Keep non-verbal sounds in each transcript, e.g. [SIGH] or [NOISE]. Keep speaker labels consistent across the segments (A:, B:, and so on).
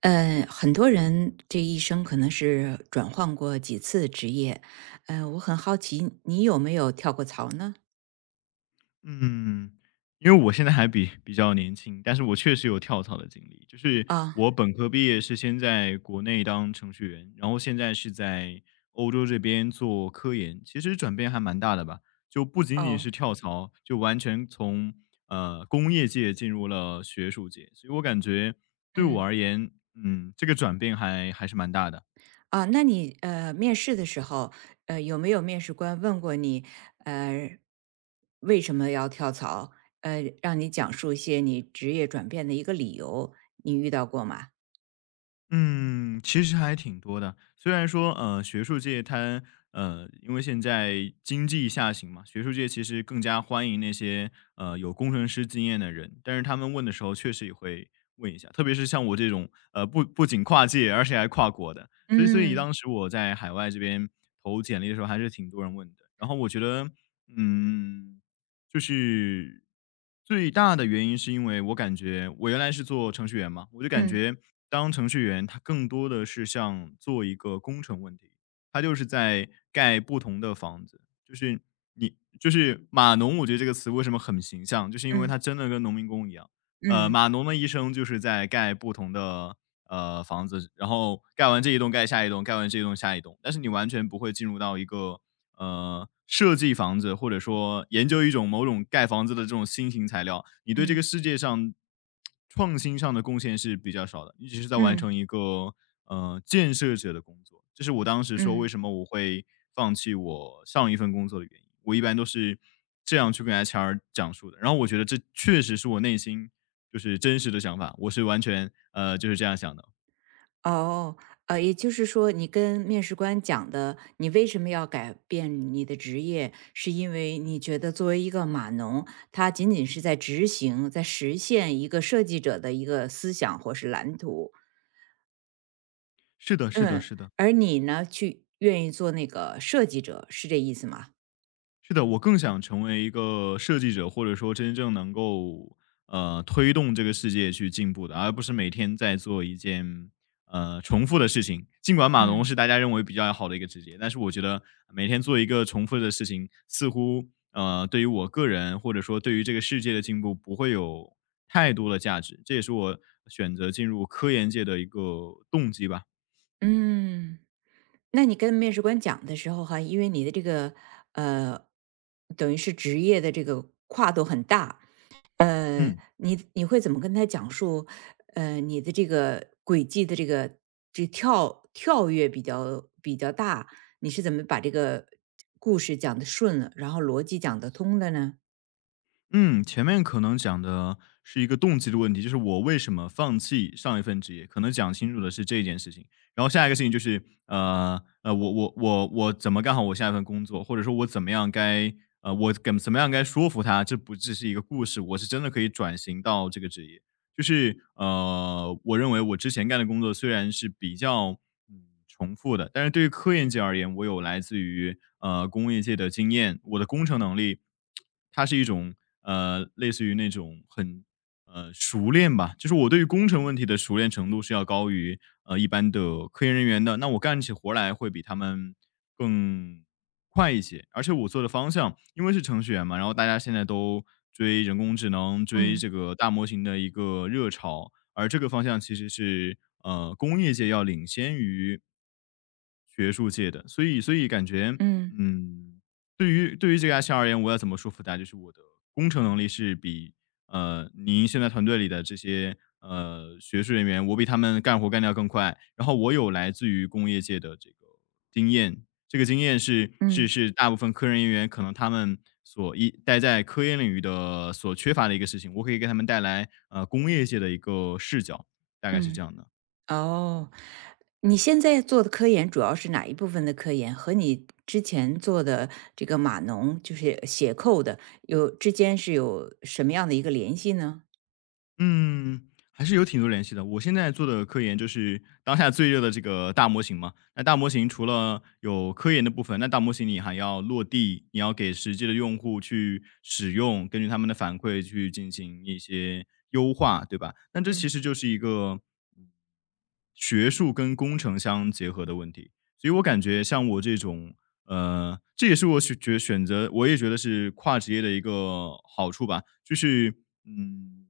A: 很多人这一生可能是转换过几次职业，我很好奇你有没有跳过槽呢？
B: 嗯，因为我现在还比较年轻，但是我确实有跳槽的经历。就是
A: 啊。
B: 我本科毕业是先在国内当程序员，然后现在是在欧洲这边做科研，其实转变还蛮大的吧。就不仅仅
A: 哦。
B: 是跳槽，就完全从工业界进入了学术界，所以我感觉对我
A: 嗯。
B: 而言，嗯，这个转变还是蛮大的。
A: 啊。那你面试的时候，有没有面试官问过你，呃，为什么要跳槽？让你讲述一些你职业转变的一个理由，你遇到过吗？
B: 嗯，其实还挺多的。虽然说，学术界它，因为现在经济下行嘛，学术界其实更加欢迎那些有工程师经验的人，但是他们问的时候确实也会问一下，特别是像我这种，不仅跨界，而且还跨国的，所以
A: 嗯
B: 当时我在海外这边投简历的时候，还是挺多人问的。然后我觉得，嗯，就是最大的原因是因为我感觉我原来是做程序员嘛，我就感
A: 嗯
B: 觉当程序员，它更多的是像做一个工程问题，它就是在盖不同的房子，就是你就是码农，我觉得这个词为什么很形象，就是因为
A: 嗯
B: 它真的跟农民工一样。呃，码
A: 嗯
B: 农的一生就是在盖不同的房子，然后盖完这一栋盖下一栋，盖完这一栋下一栋，但是你完全不会进入到一个，设计房子或者说研究一种某种盖房子的这种新型材料，你对这个
A: 嗯
B: 世界上创新上的贡献是比较少的，你只是在完
A: 嗯
B: 成
A: 嗯
B: 一个，建设者的工作。这是我当时说为
A: 嗯。
B: 什么我会放弃我上一份工作的原因，我一般都是这样去跟 HR 讲述的，然后我觉得这确实是我内心就是真实的想法，我是完全就是这样想的。
A: 哦，也就是说，你跟面试官讲的，你为什么要改变你的职业，是因为你觉得作为一个码农，他仅仅是在执行、在实现一个设计者的一个思想或是蓝图，
B: 是的，是的，
A: 嗯，
B: 是的。
A: 而你呢，去愿意做那个设计者，是这意思吗？
B: 是的，我更想成为一个设计者，或者说真正能够推动这个世界去进步的，而不是每天在做一件重复的事情。尽管码农
A: 嗯。
B: 是大家认为比较好的一个职业，但是我觉得每天做一个重复的事情，似乎对于我个人或者说对于这个世界的进步不会有太多的价值。这也是我选择进入科研界的一个动机吧。
A: 嗯。那你跟面试官讲的时候哈，因为你的这个呃，等于是职业的这个跨度很大，
B: 嗯。
A: 你会怎么跟他讲述？你的这个轨迹的这个这跳跃比较大，你是怎么把这个故事讲的顺了，然后逻辑讲得通的呢？
B: 嗯，前面可能讲的是一个动机的问题，就是我为什么放弃上一份职业，可能讲清楚的是这件事情。然后下一个事情就是，我怎么干好我下一份工作，或者说我怎么样该我怎么样该说服他，这不只是一个故事，我是真的可以转型到这个职业。就是呃，我认为我之前干的工作虽然是比较嗯重复的，但是对于科研界而言，我有来自于工业界的经验，我的工程能力它是一种类似于那种很熟练吧，就是我对于工程问题的熟练程度是要高于一般的科研人员的，那我干起活来会比他们更快一些，而且我做的方向，因为是程序员嘛，然后大家现在都追人工智能，追这
A: 嗯
B: 个大模型的一个热潮，而这个方向其实是工业界要领先于学术界的，所以感觉
A: 嗯
B: 嗯，对于这个阿 r 而言，我要怎么说服大家，就是我的工程能力是比您现在团队里的这些学术人员，我比他们干活干得要更快，然后我有来自于工业界的这个经验，这个经验是是
A: 嗯
B: 是大部分科研人员可能他们所一待在科研领域的所缺乏的一个事情，我可以给他们带来工业界的一个视角，大概是
A: 嗯。
B: 这样的。
A: 哦，你现在做的科研主要是哪一部分的科研？和你之前做的这个码农，就是写扣的，有之间是有什么样的一个联系呢？
B: 嗯，还是有挺多联系的。我现在做的科研就是当下最热的这个大模型嘛。那大模型除了有科研的部分，那大模型你还要落地，你要给实际的用户去使用，根据他们的反馈去进行一些优化，对吧？那这其
A: 嗯
B: 实就是一个学术跟工程相结合的问题。所以我感觉像我这种，这也是我选择，我也觉得是跨职业的一个好处吧，就是嗯，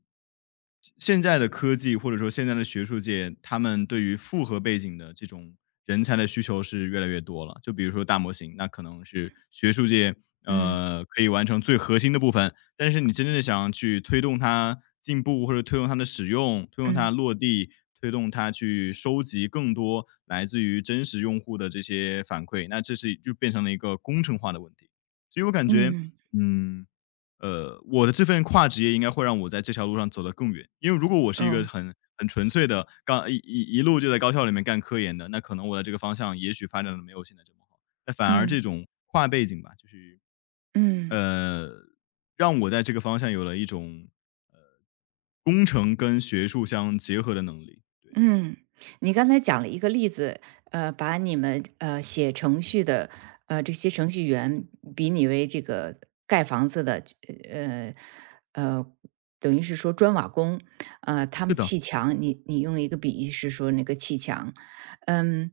B: 现在的科技或者说现在的学术界，他们对于复合背景的这种人才的需求是越来越多了。就比如说大模型，那可能是学术界
A: 嗯
B: 可以完成最核心的部分，但是你真正的想要去推动它进步，或者推动它的使用，推动它
A: 嗯
B: 落地，推动它去收集更多来自于真实用户的这些反馈，那这是就变成了一个工程化的问题。所以我感觉，
A: 嗯。
B: 嗯，我的这份跨职业应该会让我在这条路上走得更远。因为如果我是一个
A: 哦。
B: 很纯粹的，刚一路就在高校里面干科研的，那可能我的这个方向也许发展的没有现在这么好。那反而这
A: 嗯
B: 种跨背景吧，就是
A: 嗯。
B: 呃，让我在这个方向有了一种工程跟学术相结合的能力。对，
A: 嗯，你刚才讲了一个例子，把你们写程序的这些程序员比拟为这个盖房子的呃呃，等于是说砖瓦工，他
B: 是
A: 们
B: 的。
A: 砌墙，你用一个比喻是说那个砌墙。嗯，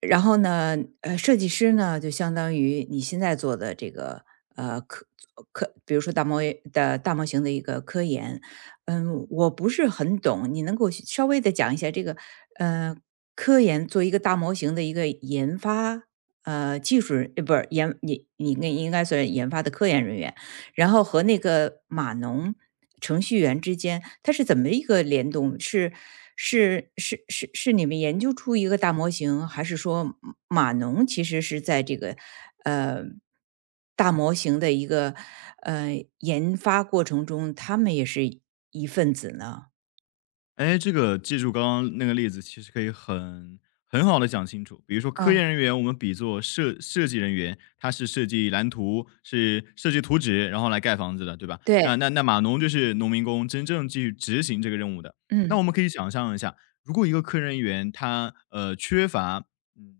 A: 然后呢，设计师呢就相当于你现在做的这个呃科科，比如说大模型的一个科研。嗯，我不是很懂，你能够稍微的讲一下这个，呃，科研做一个大模型的一个研发。技术人呃不是你应该算研发的科研人员，然后和那个码农程序员之间，它是怎么一个联动？是是你们研究出一个大模型，还是说码农其实是在这个呃大模型的一个研发过程中，他们也是一份子呢？
B: 哎，这个记住刚刚那个例子，其实可以很好的讲清楚。比如说科研
A: 嗯。
B: 人员，我们比作设计人员，他是设计蓝图，是设计图纸，然后来盖房子的，对吧？那
A: 对。
B: 那那码农就是农民工，真正去执行这个任务的。那
A: 嗯
B: 我们可以想象一下，如果一个科研人员他，缺乏嗯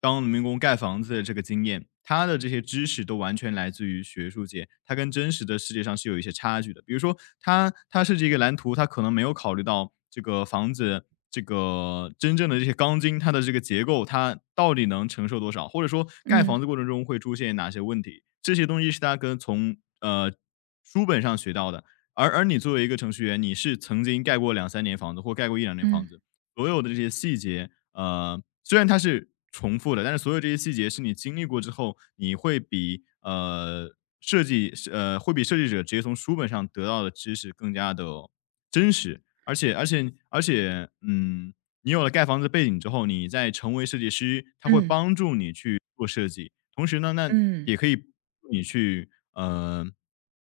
B: 当农民工盖房子的这个经验，他的这些知识都完全来自于学术界，他跟真实的世界上是有一些差距的。比如说他设计一个蓝图，他可能没有考虑到这个房子这个真正的这些钢筋，它的这个结构，它到底能承受多少，或者说盖
A: 嗯
B: 房子过程中会出现哪些问题，这些东西是他跟从书本上学到的。而你作为一个程序员，你是曾经盖过两三年房子，或盖过一两年房
A: 嗯
B: 子，所有的这些细节，虽然它是重复的，但是所有这些细节是你经历过之后，你会比呃设计是呃会比设计者直接从书本上得到的知识更加的真实，而且，嗯，你有了盖房子背景之后，你再成为设计师，他会
A: 嗯
B: 帮助你去做设计。同时呢，那
A: 嗯嗯
B: 也可以帮助你去呃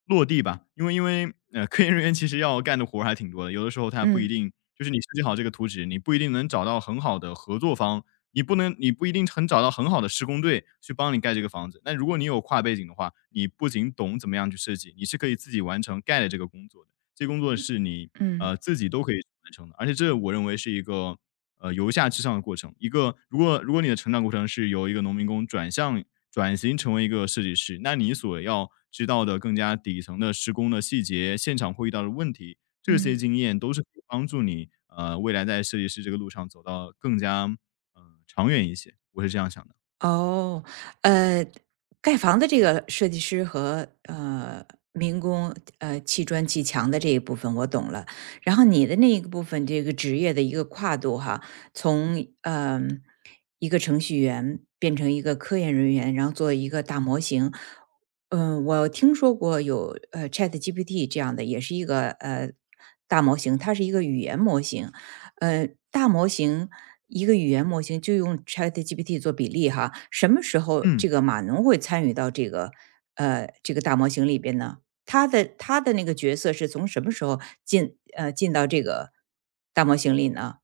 B: 落地吧，因为科研人员其实要干的活儿还挺多的，有的时候他不一
A: 嗯
B: 定就是你设计好这个图纸，你不一定能找到很好的合作方，你不一定很找到很好的施工队去帮你盖这个房子。那如果你有跨背景的话，你不仅懂怎么样去设计，你是可以自己完成盖的这个工作的。这工作是你
A: 嗯
B: 自己都可以完成的，而且这我认为是一个由下至上的过程。一个如果你的成长过程是由一个农民工转型成为一个设计师，那你所要知道的更加底层的施工的细节、现场会遇到的问题，这些
A: 嗯。
B: 经验都是可以帮助你未来在设计师这个路上走到更加呃长远一些。我是这样想的，
A: 哦，呃，盖房的这个设计师和民工，砌砖砌墙的这一部分我懂了。然后你的那一个部分，这个职业的一个跨度哈，从一个程序员变成一个科研人员，然后做一个大模型。嗯，我听说过有ChatGPT 这样的，也是一个大模型，它是一个语言模型。大模型一个语言模型就用 ChatGPT 做比例哈，什么时候
B: 嗯。
A: 这个码农会参与到这个大模型里边呢？他的那个角色是从什么时候进到这个大模型里呢？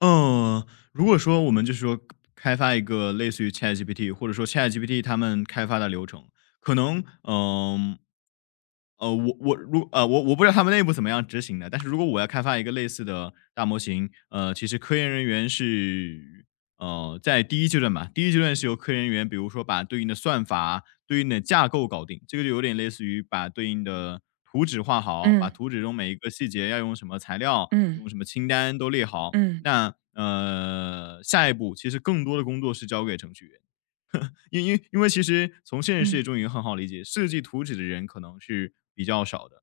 B: 嗯，如果说我们开发一个类似于 ChatGPT，或者说 ChatGPT 他们开发的流程，可能我不知道他们内部怎么样执行的，但是如果我要开发一个类似的大模型，其实科研人员是在第一阶段吧，第一阶段是由科研人员，比如说把对应的算法、对应的架构搞定，这个就有点类似于把对应的图纸画好，把
A: 嗯
B: 图纸中每一个细节要用什么材料、用
A: 嗯
B: 什么清单都列好。
A: 嗯
B: 那下一步其实更多的工作是交给程序员。因为其实从现实世界中已经很好理解，设计图纸的人可能是比较少的。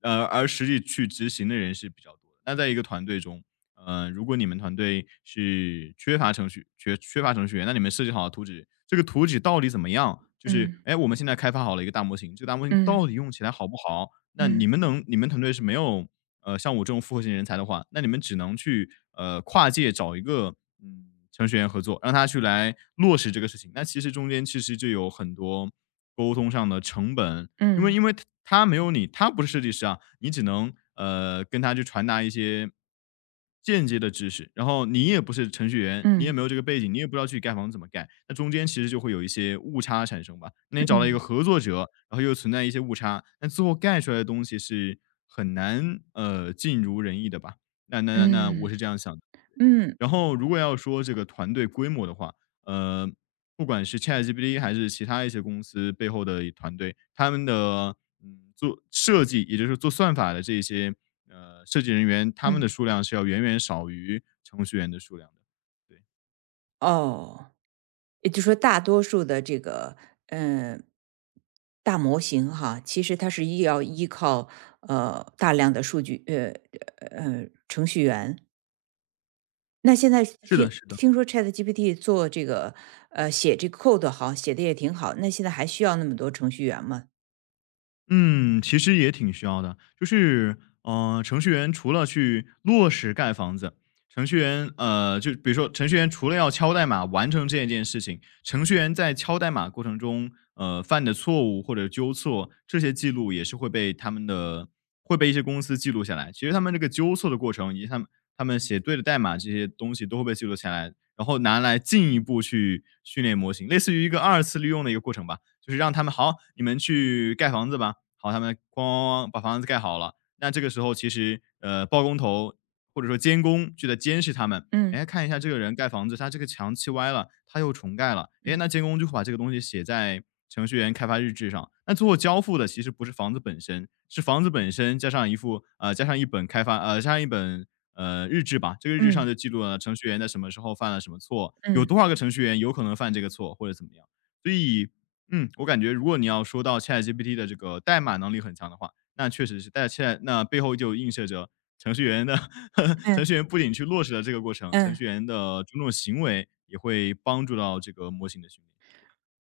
B: 而实际去执行的人是比较多的。那在一个团队中，如果你们团队是缺乏程序员，那你们设计好的图纸，这个图纸到底怎么样？就是，哎，我们现在开发好了一个大模型，这个大模型到
A: 嗯
B: 底用起来好不好？那你们团队是没有，像我这种复合型人才的话，那你们只能去，跨界找一个，程序员合作，让他来落实这个事情。那其实中间就有很多沟通上的成本，因为他没有你，他不是设计师啊，你只能跟他去传达一些间接的知识，然后你也不是程序员，你也没
A: 嗯
B: 有这个背景，你也不知道去盖房子怎么盖，那中间其实就会有一些误差产生吧。那你找到一个合作者，然后又存在一些误差，那最后盖出来的东西是很难尽如人意的吧？那我
A: 嗯
B: 是这样想的。
A: 嗯嗯。
B: 然后如果要说这个团队规模的话，呃，不管是 ChatGPT 还是其他一些公司背后的团队，他们的做设计，也就是做算法的这些设计人员，他们的
A: 嗯。
B: 数量是要远远少于程序员的数量的。对，
A: 哦，也就是说大多数的这个，嗯，大模型哈，其实它是要依靠大量的数据、程序员。那现在
B: 是
A: 听
B: 的，是的。
A: 听说 ChatGPT 做这个，写这个 code 好，写的也挺好，那现在还需要那么多程序员吗？
B: 嗯，其实也挺需要的。就是，程序员除了去落实盖房子，程序员，就比如说程序员除了要敲代码完成这一件事情，程序员在敲代码过程中，犯的错误或者纠错，这些记录也是会被他们的会被一些公司记录下来。其实他们这个纠错的过程以及他们写对的代码这些东西都会被记录下来，然后拿来进一步去训练模型，类似于一个二次利用的一个过程吧。就是让他们好，你们去盖房子吧。好，他们咣咣咣把房子盖好了。那这个时候其实包工头或者说监工就在监视他们。
A: 嗯
B: 哎，看一下这个人盖房子，他这个墙砌歪了，他又重盖了。哎，
A: 嗯
B: 那监工就会把这个东西写在程序员开发日志上。那最后交付的其实不是房子本身，是房子本身加上一本日志吧。这个日志上就
A: 嗯
B: 记录了程序员在什么时候犯了什么错，有
A: 嗯
B: 多少个程序员有可能犯这个错或者怎么样。所以嗯，我感觉如果你要说到 ChatGPT 的这个代码能力很强的话，那确实是，但现在那背后就映射着程序员的 [LAUGHS]
A: 嗯
B: 程
A: 嗯
B: 序员不仅去落实了这个过程，程
A: 嗯。
B: 序员的种种行为也会帮助到这个模型的训练。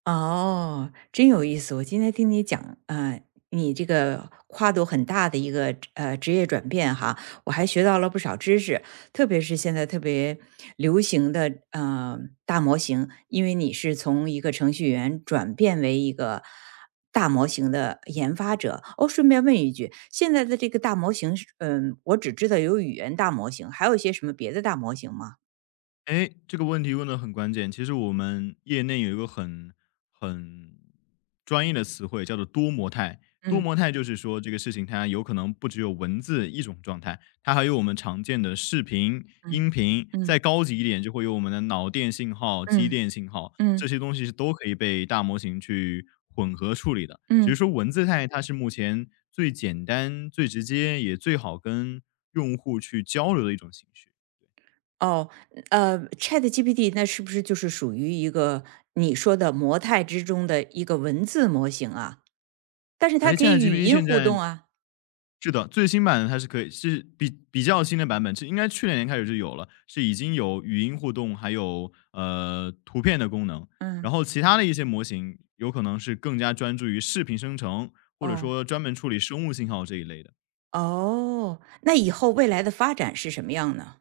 A: 哦，真有意思！我今天听你讲，你这个跨度很大的一个职业转变哈，我还学到了不少知识，特别是现在特别流行的大模型，因为你是从一个程序员转变为一个大模型的研发者。哦，顺便问一句，现在的这个大模型是我只知道有语言大模型，还有一些什么别的大模型吗？
B: 哎，这个问题问的很关键。其实我们业内有一个很专业的词汇，叫做多模态。多
A: 嗯
B: 模态就是说，这个事情它有可能不只有文字一种状态，它还有我们常见的视频、
A: 嗯
B: 音频，再
A: 嗯
B: 高级一点就会有我们的脑电信号、肌
A: 嗯
B: 电信号，这
A: 嗯
B: 些东西是都可以被大模型去混合处理的。只是
A: 嗯。
B: 说文字态它是目前最简单、最直接，也最好跟用户去交流的一种形式。
A: 哦，ChatGPT 那是不是就是属于一个你说的模态之中的一个文字模型啊？但是它
B: 而
A: 可以语
B: ChatGPT
A: 音
B: 现
A: 互
B: 在
A: 动啊。
B: 是的，最新版的它是可以是比较新的版本，是应该去年开始就有了，是已经有语音互动，还有图片的功能。然
A: 嗯。
B: 后其他的一些模型有可能是更加专注于视频生成，或者
A: 哦。
B: 说专门处理生物信号这一类的。对，
A: 哦，那以后未来的发展是什么样呢？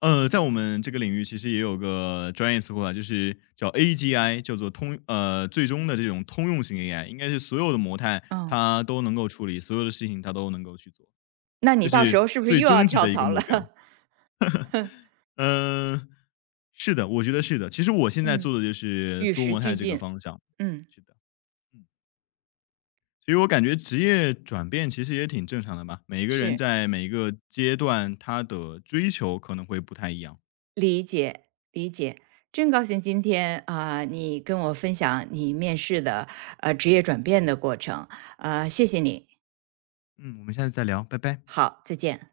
B: 在我们这个领域其实也有个专业词汇啊，就是叫 AGI，叫做最终的这种通用型 AI，应该是所有的模态
A: 嗯，
B: 它都能够处理，所有的事情它都能够去做，
A: 那
B: 这
A: 你到时
B: 是
A: 候是不是
B: 最
A: 又要
B: 终极
A: 跳
B: 的一个
A: 槽
B: 目标。
A: 了？[LAUGHS]
B: 嗯，是的，我觉得是的。其实我现在
A: 嗯，
B: 做的就是
A: 与
B: 多
A: 时
B: 模态
A: 俱
B: 这个
A: 进。
B: 方向，
A: 嗯。
B: 是的，嗯，所以我感觉职业转变其实也挺正常的吧。每个人
A: 是，
B: 在每一个阶段，他的追求可能会不太一样。
A: 理解理解。真高兴今天啊、你跟我分享你面试的职业转变的过程。谢谢你。
B: 嗯，我们下次再聊，拜拜。
A: 好，再见。